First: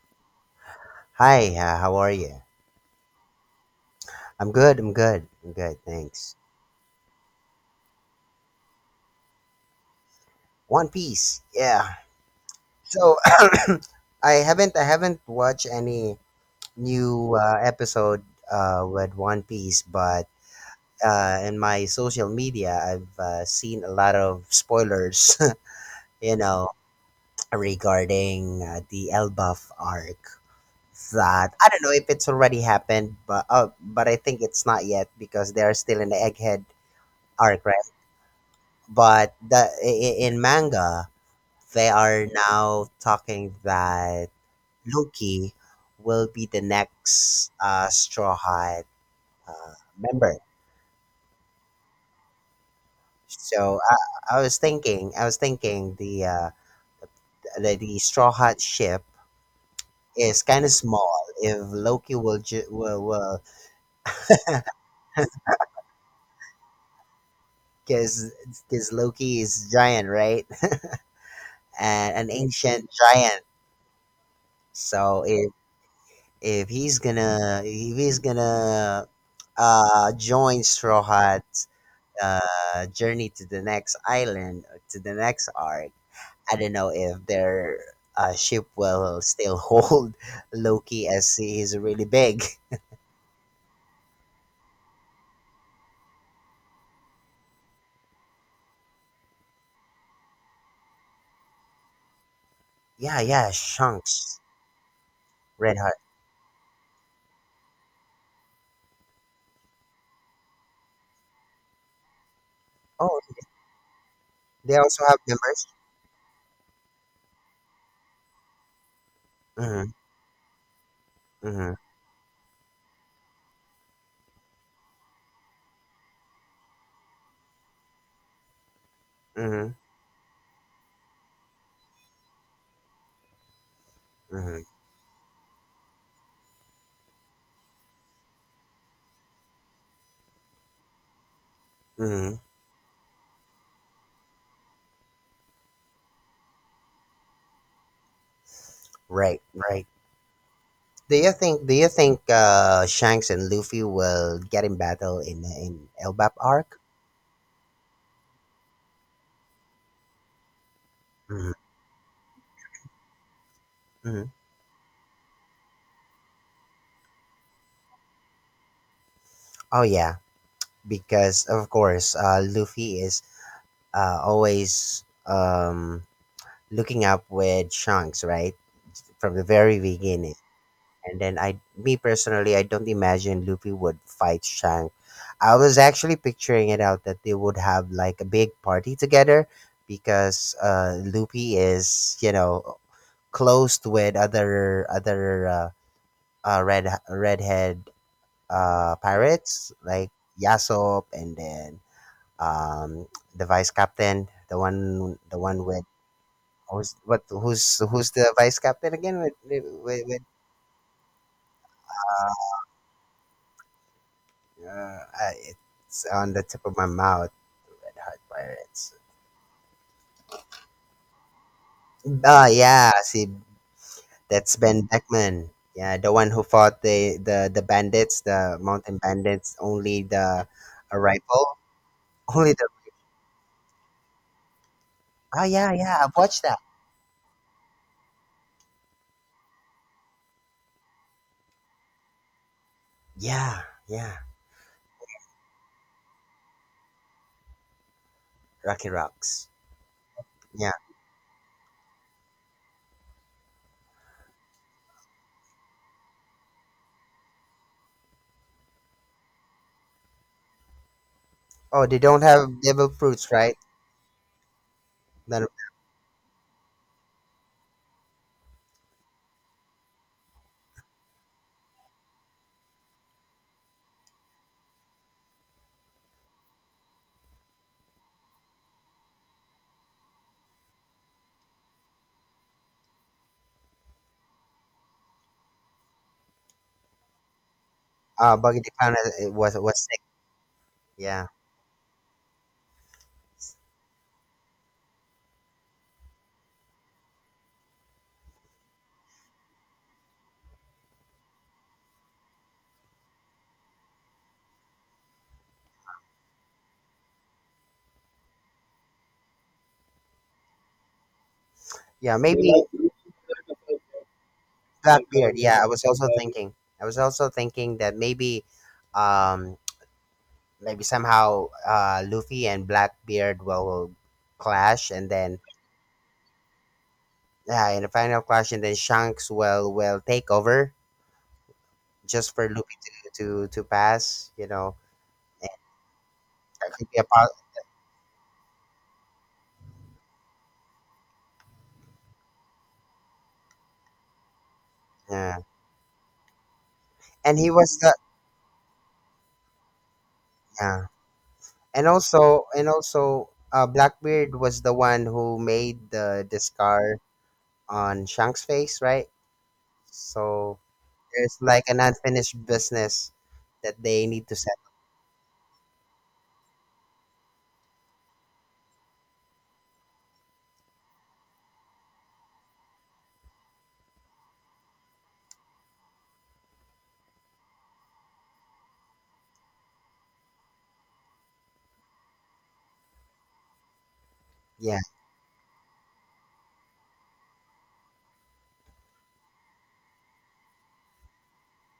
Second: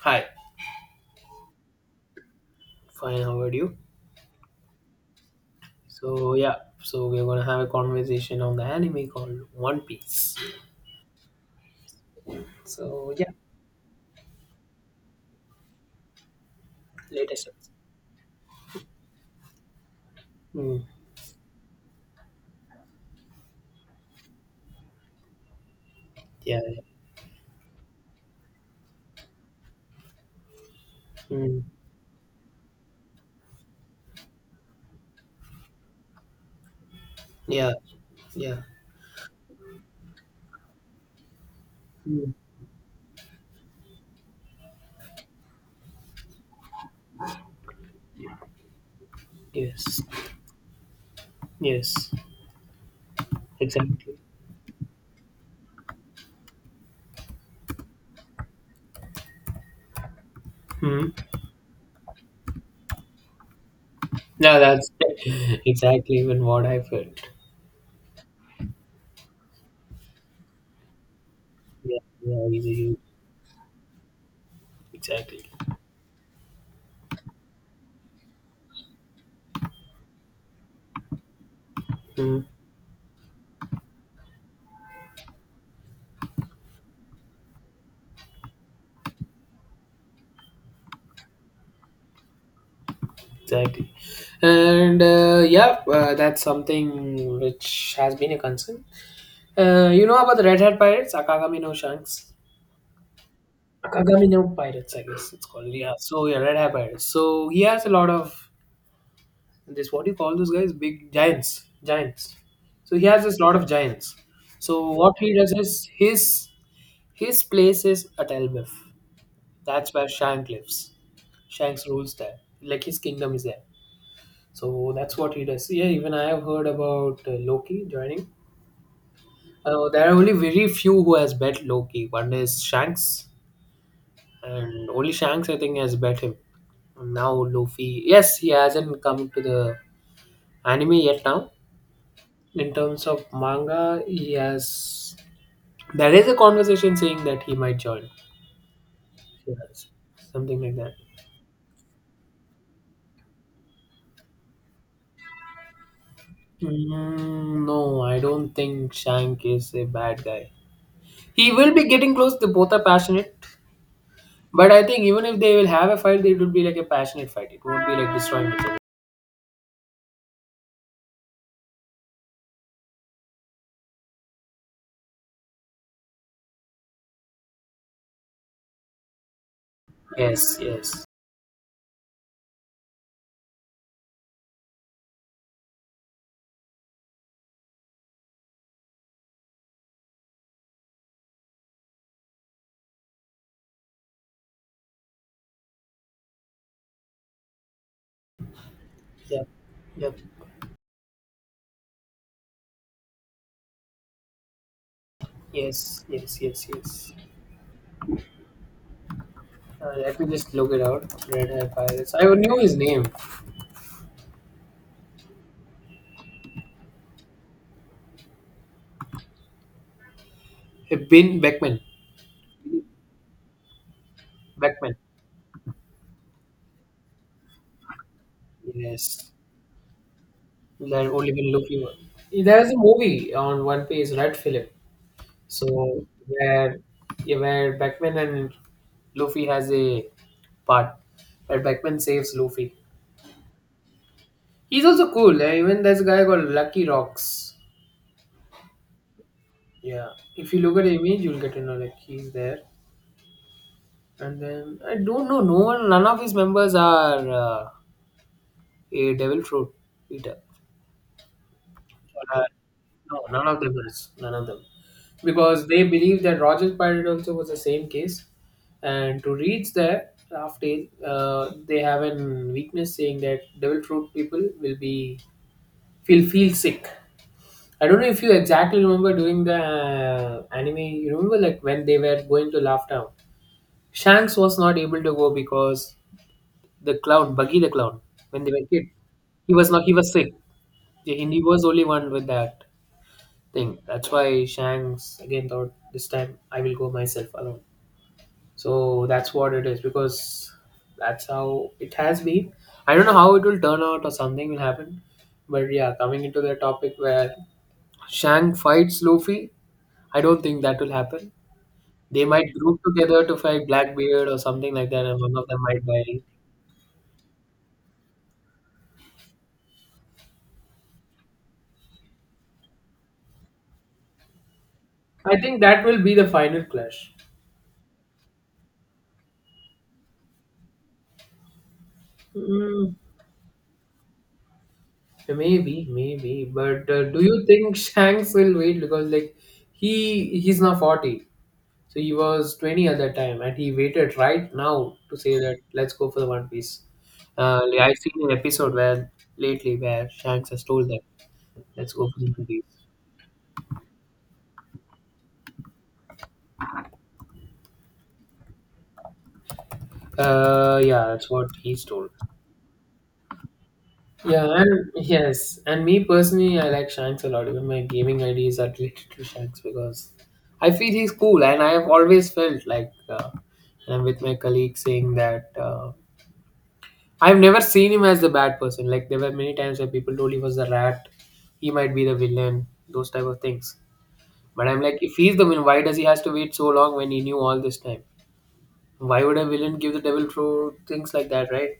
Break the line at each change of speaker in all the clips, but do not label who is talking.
Hi,
Hi, how are you?
fine. How are you?
I'm good, I'm good, I'm good,
So
thanks.
yeah, so we're gonna have a conversation on the anime called One Piece.
One Piece, yeah.
So
So,
yeah,
I haven't watched any new
latest episode.
episode with One Piece, but
Mm,
in my social media, I've seen a lot of spoilers, you
yeah,
know,
yeah,
regarding the Elbaf arc. That
mm,
I don't know if it's already happened, but I think it's not yet because they are still in the Egghead arc.
yeah, yeah.
But in manga, they are
Mm,
now talking that Loki will be the next Straw Hat
yes,
member.
yes,
So I,
exactly.
I was thinking, the Straw Hat ship is kind of
Mm.
small. If Loki will ju- will
No, that's exactly even what I felt.
because because Loki is giant, right?
Yeah,
And an
yeah, he's a
ancient giant. So
exactly.
if he's gonna join Straw Hat's
Mm,
journey to the next island, to the next arc. I don't know if their ship will still hold Loki as he is really big.
exactly. And yeah, that's something which has been a concern. You know about the Red Hat Pirates, Akagami no Shanks?
Yeah, yeah,
Akagami no
Shanks,
Pirates, I guess it's called.
Red
Yeah.
Heart.
So yeah, Red Hat Pirates. So he has a lot of this. What do you call those guys? Big giants, giants. So he
Oh,
has this lot of giants.
they
So
also
what
have
he does
members.
is his place is at Elbif.
Mm-hmm,
That's where Shank lives.
mm-hmm,
Shank's rules there. Like his kingdom is there. So that's what he does. Yeah, even I have heard about Loki joining.
mm-hmm,
There are only very few who has bet Loki. One is Shanks,
mm-hmm,
and only Shanks I think has bet him. Now Luffy, yes, he hasn't come to the anime yet. Now,
mm-hmm.
in terms of manga, he has. There is a conversation saying that he might join.
Right, right.
Yes, something like that.
Do you think Shanks and Luffy will get in battle in Elbap arc?
Mm, no, I don't think Shank is a bad guy. He
Mhm,
will be getting close. They both are passionate,
mhm.
but I think even if they will have a fight, it will be like a passionate fight. It won't be like destroying each other.
Oh yeah, because of course, Luffy is always looking up with Shanks, right, from the very beginning.
Yes, yes,
And then me personally, I don't imagine Luffy would fight Shanks. I was actually picturing it out that they would have like a big party together, because Luffy is, closed with other redhead
yep,
pirates like
yep,
Yasop and then um, the vice captain, the one with
yes, yes, yes,
who's
yes.
what who's who's the vice captain again
Let
with
me just look it out. Red Hair Pirates. I knew
uh,
his name.
uh, it's on the tip of my mouth. Red Hot Pirates.
Ben Beckman.
Ah, yeah, see that's Ben
Beckman.
Beckman. Yeah, the one who fought the bandits, the mountain
Yes.
bandits. Only the a
That only been
rifle.
looking.
Only
There
the.
is a movie on One Piece, Red Philip.
Oh yeah, yeah.
So
I've watched that.
where yeah, where Beckman and Luffy has a part where Beckman saves Luffy.
Yeah, yeah.
He's also cool, eh? Even there's a guy called Lucky Rocks.
Rocky Rocks.
Yeah. If you
Yeah.
look at the image, you'll get to know like he's there. And then I don't know. No one. None of his members are. A devil fruit eater.
Oh, they don't
Uh,
have devil
no,
fruits,
none
right?
of them has. None of them.
Then
Because they believe that Roger Pirate also was the same case. And to reach there, after they have an weakness saying that devil fruit people will be feel sick. I don't know if you exactly remember during the anime. You remember like when they were going to Laugh Town, Shanks was not able to go because the clown, Buggy the clown, when they
Buggy
were
the
kid,
Clown
he
was
was
was
not he
sick.
was sick. Yeah,
Yeah,
he was only one with that thing. That's why Shanks again thought this time I will go myself alone. So that's what it is because that's how it has been. I don't know how it will turn out or something will happen. But yeah, coming into the topic where Shang fights Luffy, I don't think that will happen.
yeah.
They
Maybe
might group together to fight Blackbeard or something like that, and one
Blackbeard.
of them
Yeah, I
might
was also
die.
thinking. That um, maybe somehow Luffy and Blackbeard will clash, and
I
then
think that will be the final clash.
yeah, in the final clash, and then Shanks will take over just for Luffy
Mm,
to pass. You know,
maybe, maybe.
that
But
could be a
do
po-,
you think Shanks will wait because like he's now 40, so he was 20 at that time, and he waited right now to say
yeah.
that let's go for the One Piece.
And he was
Like,
the,
I've seen an episode where lately where Shanks has told
yeah.
that
and
let's go for the One
also
Piece.
and also Blackbeard was the one who made the scar on Shank's face, right? So
Yeah, that's
there's
what
like an
he's told.
unfinished business that they need to
Yeah,
set.
and yes, and me personally, I like Shanks a lot. Even my gaming IDs are related to Shanks because I feel he's cool, and I have always felt like and I'm with my colleague saying that I've never seen him as the bad person. Like there were many times where people told he was the rat, he might be the villain, those type of things. But I'm
Yeah,
like, if he's the villain, why does he has to wait so long when he knew all this time? Why would a villain give the devil through things like that, right?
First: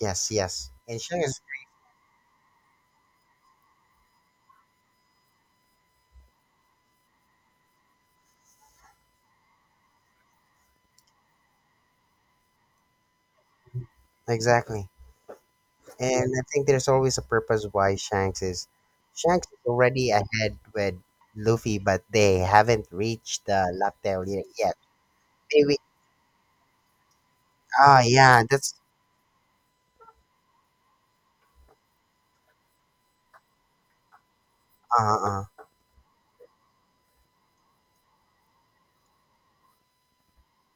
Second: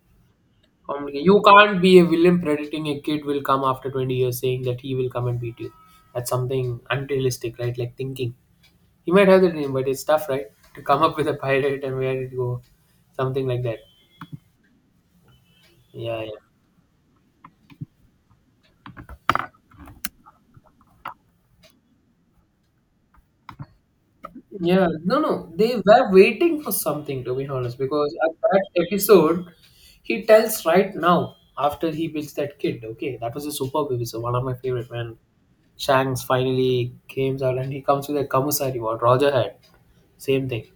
yes, yes. And
Complicated.
Shanks is-
You can't be a villain predicting a kid will come after 20 years saying that he will come and beat you. That's something unrealistic, right? Like thinking. He might have the dream, but it's tough, right? To come up with a pirate and where it go. Something like that.
exactly.
Yeah,
And
yeah.
I think there's always a purpose why Shanks is already ahead with Luffy, but they haven't reached the lapel, yet.
Yeah, no, no. They
Maybe.
were waiting for something, to be honest,
Ah,
because at
yeah, that's
that episode, he tells right now, after he builds that kid, okay, that was a superb episode, one of my favorite, when
uh uh
Shanks finally comes out and he comes with a commissary, what Roger had. Same thing.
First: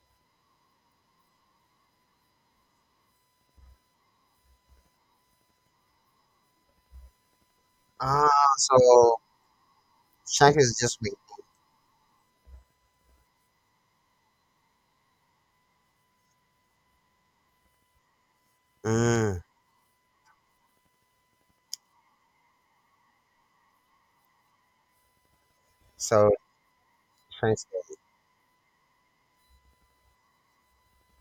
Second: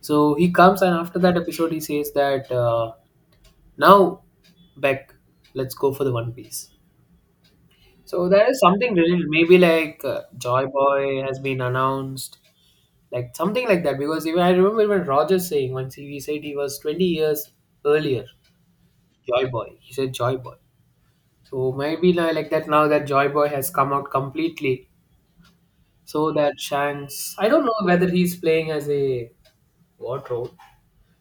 So he comes and after that episode he says that now Beck, let's go for the One Piece. So there is
so
something related, maybe like
Shanks
Joy
is just wait.
Boy has been announced, like something like that. Because even I remember even Roger saying once he said he was 20 years earlier,
Mm.
Joy Boy. He said Joy Boy. So maybe like that now that Joy Boy has come out completely, so
So
that Shanks, I don't know
translate,
whether he's playing as a what role.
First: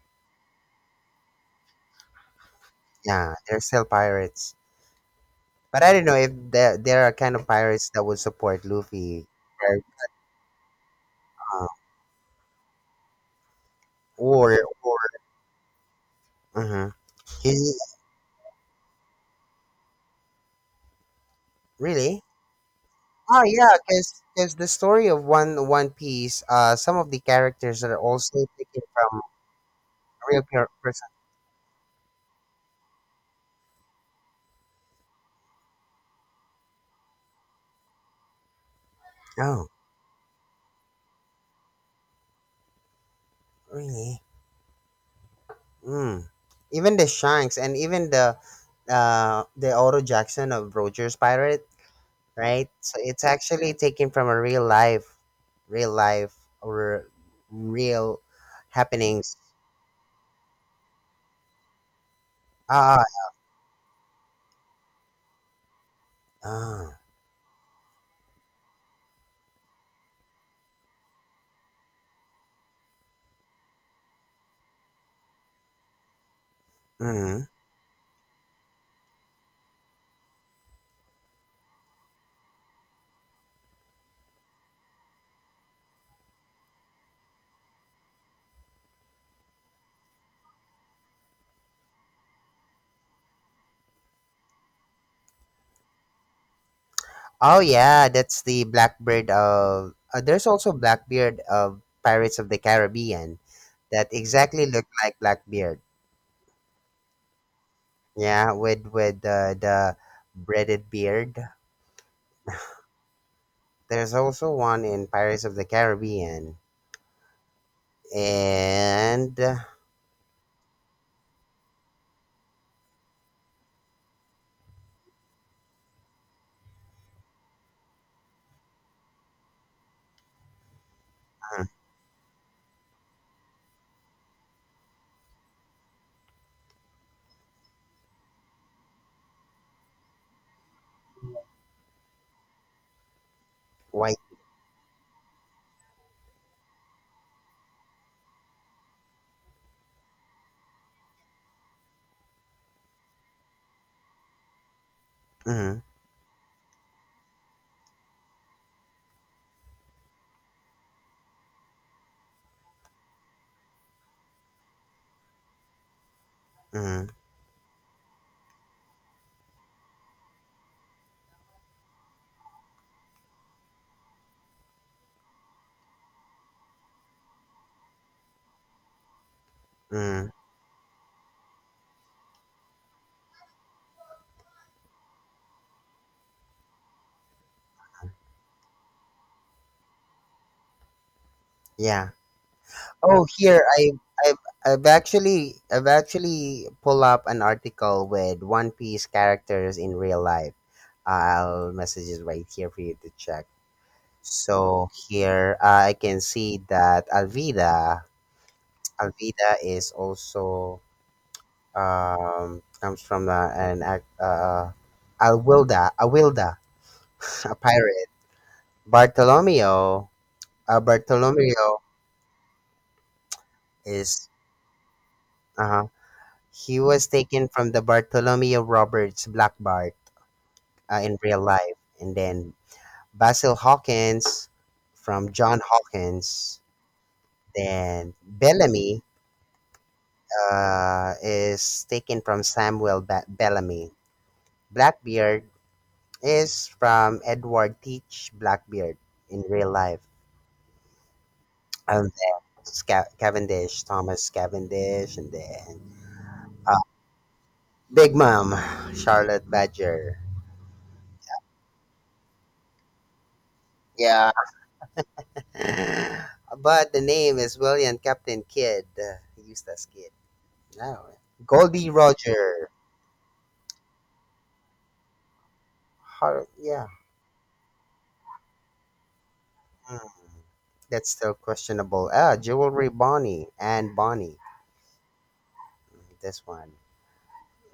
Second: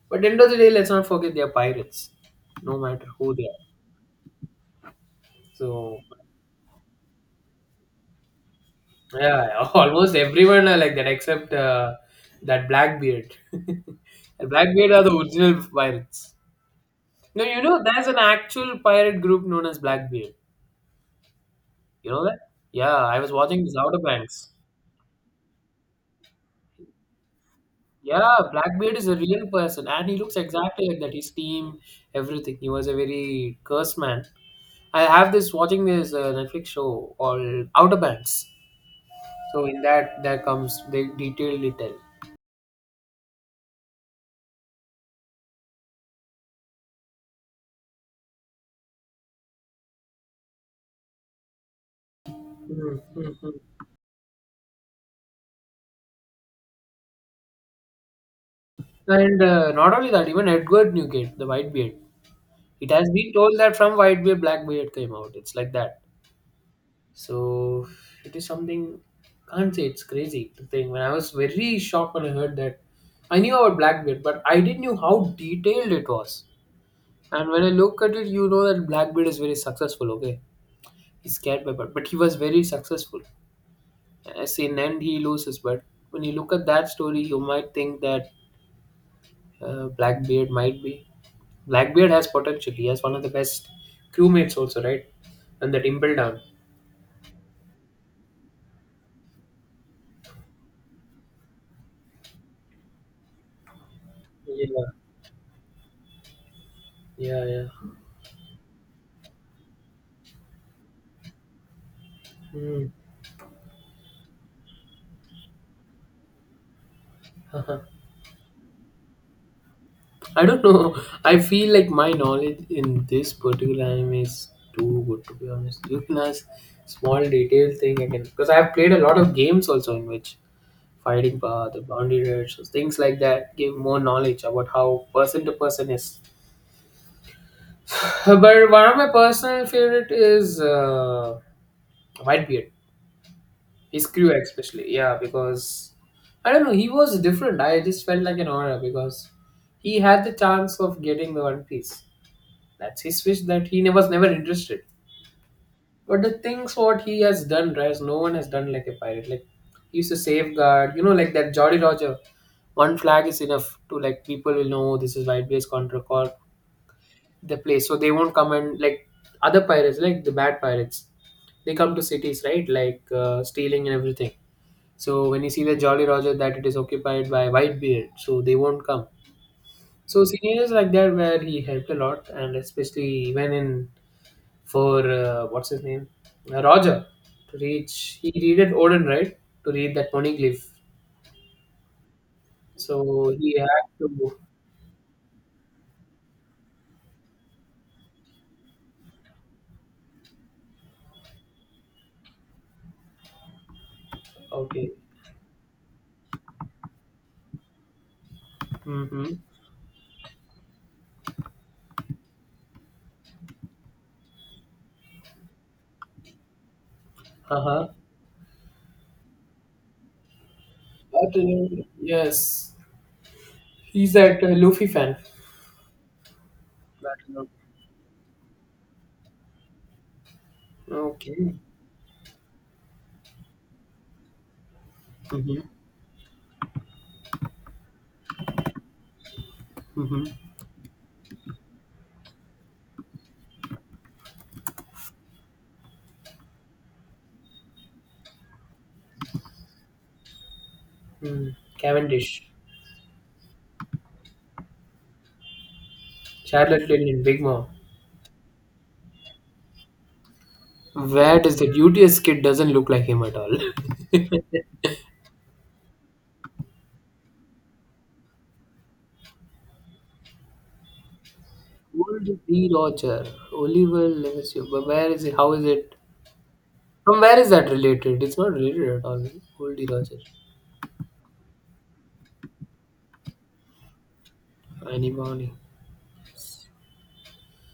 But end of the day, let's not forget they are pirates, no matter
yeah,
who they
they're
are.
still pirates. But I
So
don't know if there are kind of pirates that would support Luffy,
yeah,
or
almost everyone are like that except
uh,
that Blackbeard. And
or,
Blackbeard
or
are the original pirates.
uh
No,
he
you know there's an actual pirate group known as Blackbeard. You
really.
know that? Yeah, I was
Oh
watching this
yeah,
Outer Banks.
because the story of One Piece, some of the characters are
Yeah,
also taken
Blackbeard is a
from a
real person, and he looks
real
exactly like
person.
that. His team, everything. He was a very cursed man. I have this watching this Netflix show called Outer Banks. So
Oh,
in that, there comes the detailed detail.
really? Mm. Even the Shanks and even the Otto Jackson of Roger's Pirate, right? So
Mhm,
it's
mhm.
actually taken from a real life or real happenings.
And not only that, even Edward Newgate, the Whitebeard, it
Ah,
has been told that from Whitebeard, Blackbeard came out. It's like that.
ah,
So it is something, can't say it's crazy to think. When I was very shocked when I heard that, I knew about Blackbeard, but I didn't know how detailed it was.
mhm.
And when I look at it, you know that Blackbeard is very successful, okay? He's scared by but he was very successful. Yes, in end he loses, but when you look at that story, you might think that Blackbeard might be. Blackbeard has potential. He has one of the best crewmates also, right? And that Impel Down.
Oh yeah, that's the Blackbird of. There's also Blackbeard of Pirates of the Caribbean that exactly
Yeah,
look like Blackbeard.
yeah, yeah.
Yeah, with the breaded beard.
Hmm.
There's also one in Pirates of the Caribbean and
I don't know. I feel like my knowledge in this particular anime is too good to be honest. You can ask small detail thing again because I have played a lot of games also in which fighting power, the boundary rush, things like that give more knowledge about how person to person is. But one of my personal favorite is Whitebeard. His
white.
crew, especially. Yeah, because I don't know, he was different. I just felt like an aura because he had the chance of getting the One Piece. That's his wish that was never interested.
Mm-hmm,
But the things what he has done, right? No one has done like a pirate. Like he used to safeguard, you know, like that Jolly Roger. One flag is enough to like people will know this is Whitebeard's contra call
mm-hmm,
the place so they won't come and like other pirates like the bad pirates they come to cities, right, like stealing and everything. So when you see the Jolly Roger that it is occupied by Whitebeard, so they won't come. So
mm-hmm.
scenarios like that where he helped a lot, and especially even in for what's his name, Roger, to reach, he needed Odin, right, to read that monoglyph,
Yeah. Oh,
so he
here
had to.
I've, I've actually pull up an article with One Piece characters in real life. I'll message it right here for you to check. So
Okay.
here, I can see that Alvida
Mm-hmm.
Alvida is also comes from an act Alwilda Awilda a
Uh-huh.
pirate. Bartolomeo
But,
Bartolomeo
yes, he's
is
that Luffy fan.
uh He was taken
Blacknell.
from the Bartholomew Roberts Black Bart, in real
Okay.
life. And then Basil Hawkins from John
Mhm.
Hawkins. Then Bellamy
Mhm.
is taken from Samuel Bellamy. Blackbeard is from Edward Teach Blackbeard in real life.
Hmm.
And
Cavendish.
then Cavendish, Thomas Cavendish. And then uh,
Charlotte Lillian, Big Mom.
Big Mom, Charlotte Badger.
Where does the duteous kid doesn't look like him at all?
Yeah, but the name is William Captain Kidd, Eustace Kidd. No, Goldie
Old D.
Roger.
Roger. Oliver Lemessurier. But where is it? How is it?
Yeah,
From where is that related? It's not related at all. Old D.
mm,
Roger.
that's still questionable. Ah, Jewelry Bonnie and Bonnie.
Annie Bonny.
Mm, this one,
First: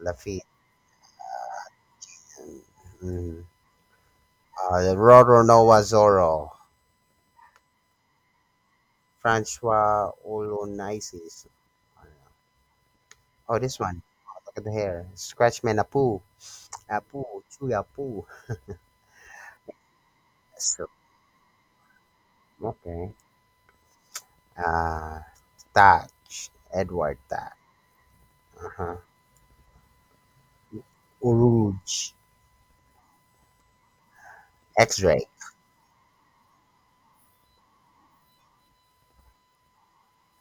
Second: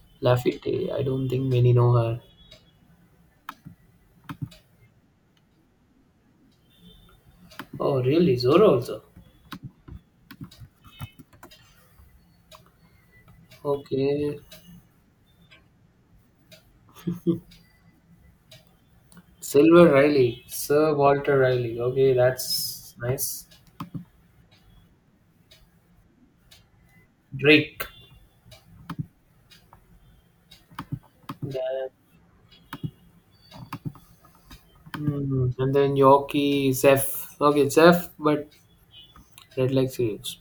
Lafitte.
Lafitte. I don't think many know her.
Mm, mm. Roro Noah Zorro,
Oh, really? Zora also.
Francois Olonaisis. Oh, this one.
Okay.
Look at the hair. Scratchman Apu. Apu. Chuy Apu.
Silver Riley.
So,
Sir Walter Riley. Okay, that's
okay.
nice.
Uh, Thatch, Edward Thatch,
Drake.
uh-huh.
Then
Uruj, X-Ray.
mm, and then Yorkie, Zeph. Okay, Zeph, but Red Leg series.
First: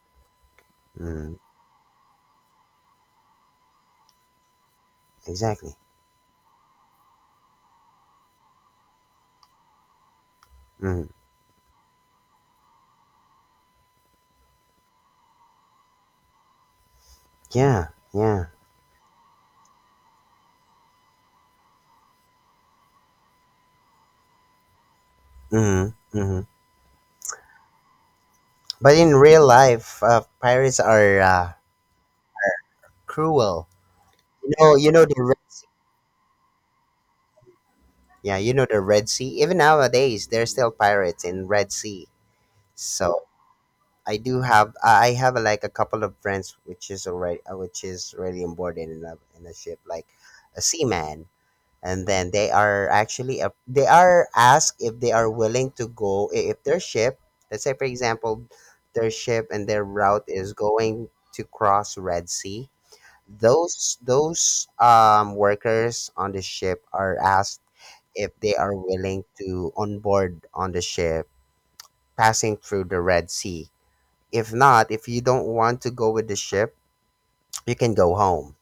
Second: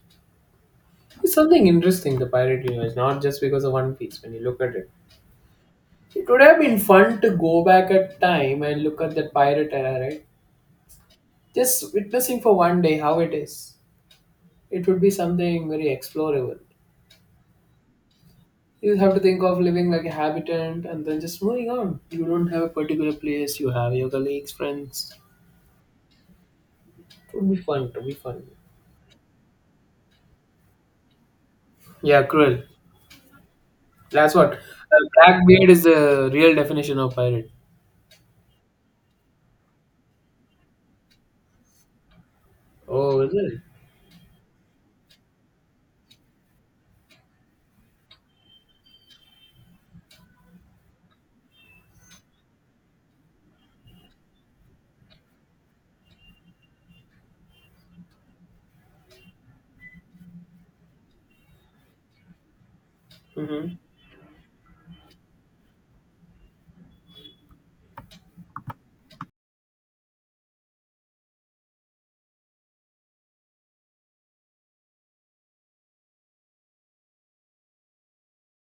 It's
Mm,
something interesting, the Pirate Universe, not just because of One Piece when you look at it.
exactly.
It would have been fun to go back at time and look at that pirate era, right?
Mm,
Just witnessing for one day how it is. It would be something very explorable.
yeah, yeah.
You have to think of living like a habitant and then just moving on. You don't have a particular place, you have your colleagues, friends.
Mm, hmm.
It would be fun, it would be fun.
But in real life, pirates are
Yeah, cruel.
cruel.
That's
You
what.
know, you know the Red-
Blackbeard is the real definition of pirate.
yeah, you know the Red Sea. Even nowadays, there's still pirates in Red Sea.
Oh,
So
is it?
I have like a couple of friends which is already on board in a ship like a seaman, and then they are asked if they are willing to go, if their ship, let's say for example, their ship and their route is going to cross Red Sea,
Mm-hmm.
those workers on the ship are asked if they are willing to onboard on the ship passing through the Red Sea. If not, if you don't want to go with the ship, you can go home,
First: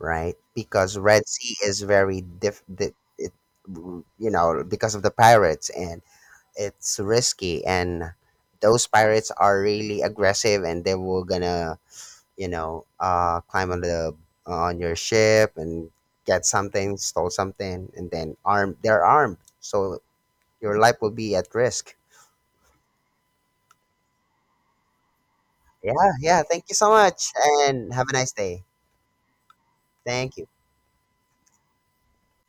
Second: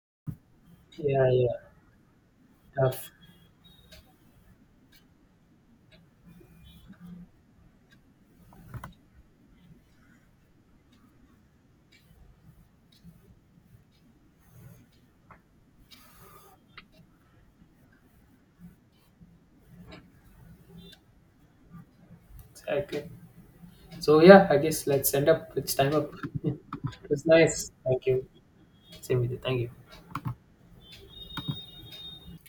right? Because Red
Yeah, yeah.
Sea is very
Tough.
it, because of the pirates, and it's risky, and those pirates are really aggressive, and they were gonna, climb on the on your ship and get something, stole something, and then armed. They're armed, so your life will be at risk.
Exactly. So yeah, I guess let's end up. It's time
Yeah,
up.
yeah.
It
Thank you so
was
much,
nice.
and
Thank
have a
you.
nice day.
Same with you. Thank you.
Thank you.